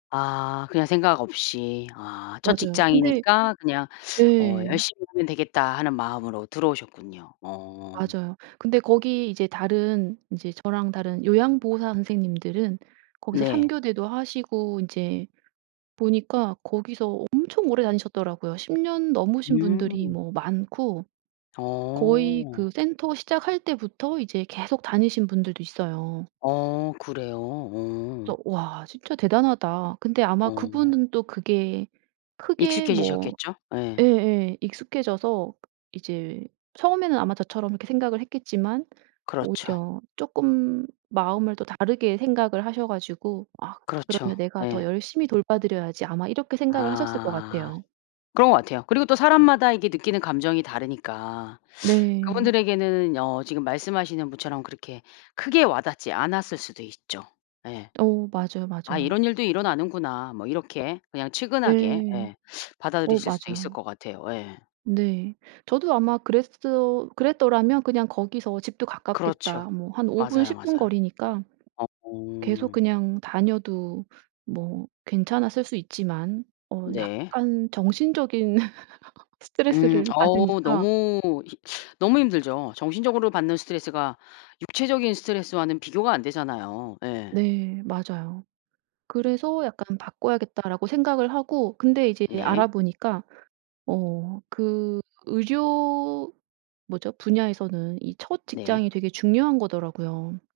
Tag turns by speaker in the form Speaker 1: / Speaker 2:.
Speaker 1: 아 그냥 생각 없이. 아 첫
Speaker 2: 맞아요 근데
Speaker 1: 직장이니까 그냥 어
Speaker 2: 네.
Speaker 1: '열심히 하면 되겠다.' 하는 마음으로 들어오셨군요. 어.
Speaker 2: 맞아요. 근데 거기 이제 다른 이제 저랑 다른 요양보호사 선생님들은 거기서 삼
Speaker 1: 네.
Speaker 2: 교대도 하시고 인제 보니까 거기서 엄청 오래 다니셨더라고요. 10년 넘으신 분들이
Speaker 1: 음.
Speaker 2: 뭐 많고 거의
Speaker 1: 어.
Speaker 2: 그 센터 시작할 때부터 이제 계속 다니신 분들도 있어요.
Speaker 1: 어 그래요? 어.
Speaker 2: 그래서 '와 진짜 대단하다.' 근데 아마
Speaker 1: 어.
Speaker 2: 그분은 또 그게 크게 뭐
Speaker 1: 익숙해지셨겠죠? 예.
Speaker 2: 예예 익숙해져서 이제 처음에는 아마 저처럼 이렇게 생각을 했겠지만
Speaker 1: 그렇죠.
Speaker 2: 오히려 쪼끔 마음을 또 다르게 생각을 하셔 가지고 '아
Speaker 1: 그렇죠.
Speaker 2: 그러면 내가 더
Speaker 1: 예.
Speaker 2: 열심히 돌봐 드려야지.' 아마 이렇게 생각을 하셨을 것
Speaker 1: 아.
Speaker 2: 같아요.
Speaker 1: 그런 것 같아요. 그리고 또 사람마다 이게 느끼는 감정이 다르니까
Speaker 2: 네.
Speaker 1: 그분들에게는 어 지금 말씀하시는 분처럼 그렇게 크게 와 닿지 않았을 수도 있죠. 예.
Speaker 2: 어 맞아요,
Speaker 1: '아
Speaker 2: 맞아요.
Speaker 1: 이런 일도 일어나는구나.' 뭐 이렇게 그냥 측은하게
Speaker 2: 네.
Speaker 1: 예
Speaker 2: 어
Speaker 1: 받아들이실 수도 있을
Speaker 2: 맞아요.
Speaker 1: 것 같아요. 예.
Speaker 2: 네. 저도 아마 그랬어 그랬더라면 그냥 거기서 집도
Speaker 1: 그렇죠.
Speaker 2: 가깝겠다 뭐 한 5분,
Speaker 1: 맞아요,
Speaker 2: 10분
Speaker 1: 맞아.
Speaker 2: 거리니까.
Speaker 1: 어.
Speaker 2: 계속 그냥 다녀도 뭐 괜찮았을 수 있지만 어
Speaker 1: 네.
Speaker 2: 약간 정신적인
Speaker 1: 음
Speaker 2: 스트레스를
Speaker 1: 어우
Speaker 2: 받으니까
Speaker 1: 너무 히 너무 힘들죠. 정신적으로 받는 스트레스가 육체적인 스트레스와는 비교가 안 되잖아요. 예.
Speaker 2: 네 맞아요. 그래서 약간 '바꿔야겠다.'라고 생각을 하고 근데 이제 알아
Speaker 1: 네.
Speaker 2: 보니까 어 그 의료 뭐죠? 분야에서는 이 첫
Speaker 1: 네.
Speaker 2: 직장이 되게 중요한 거더라고요.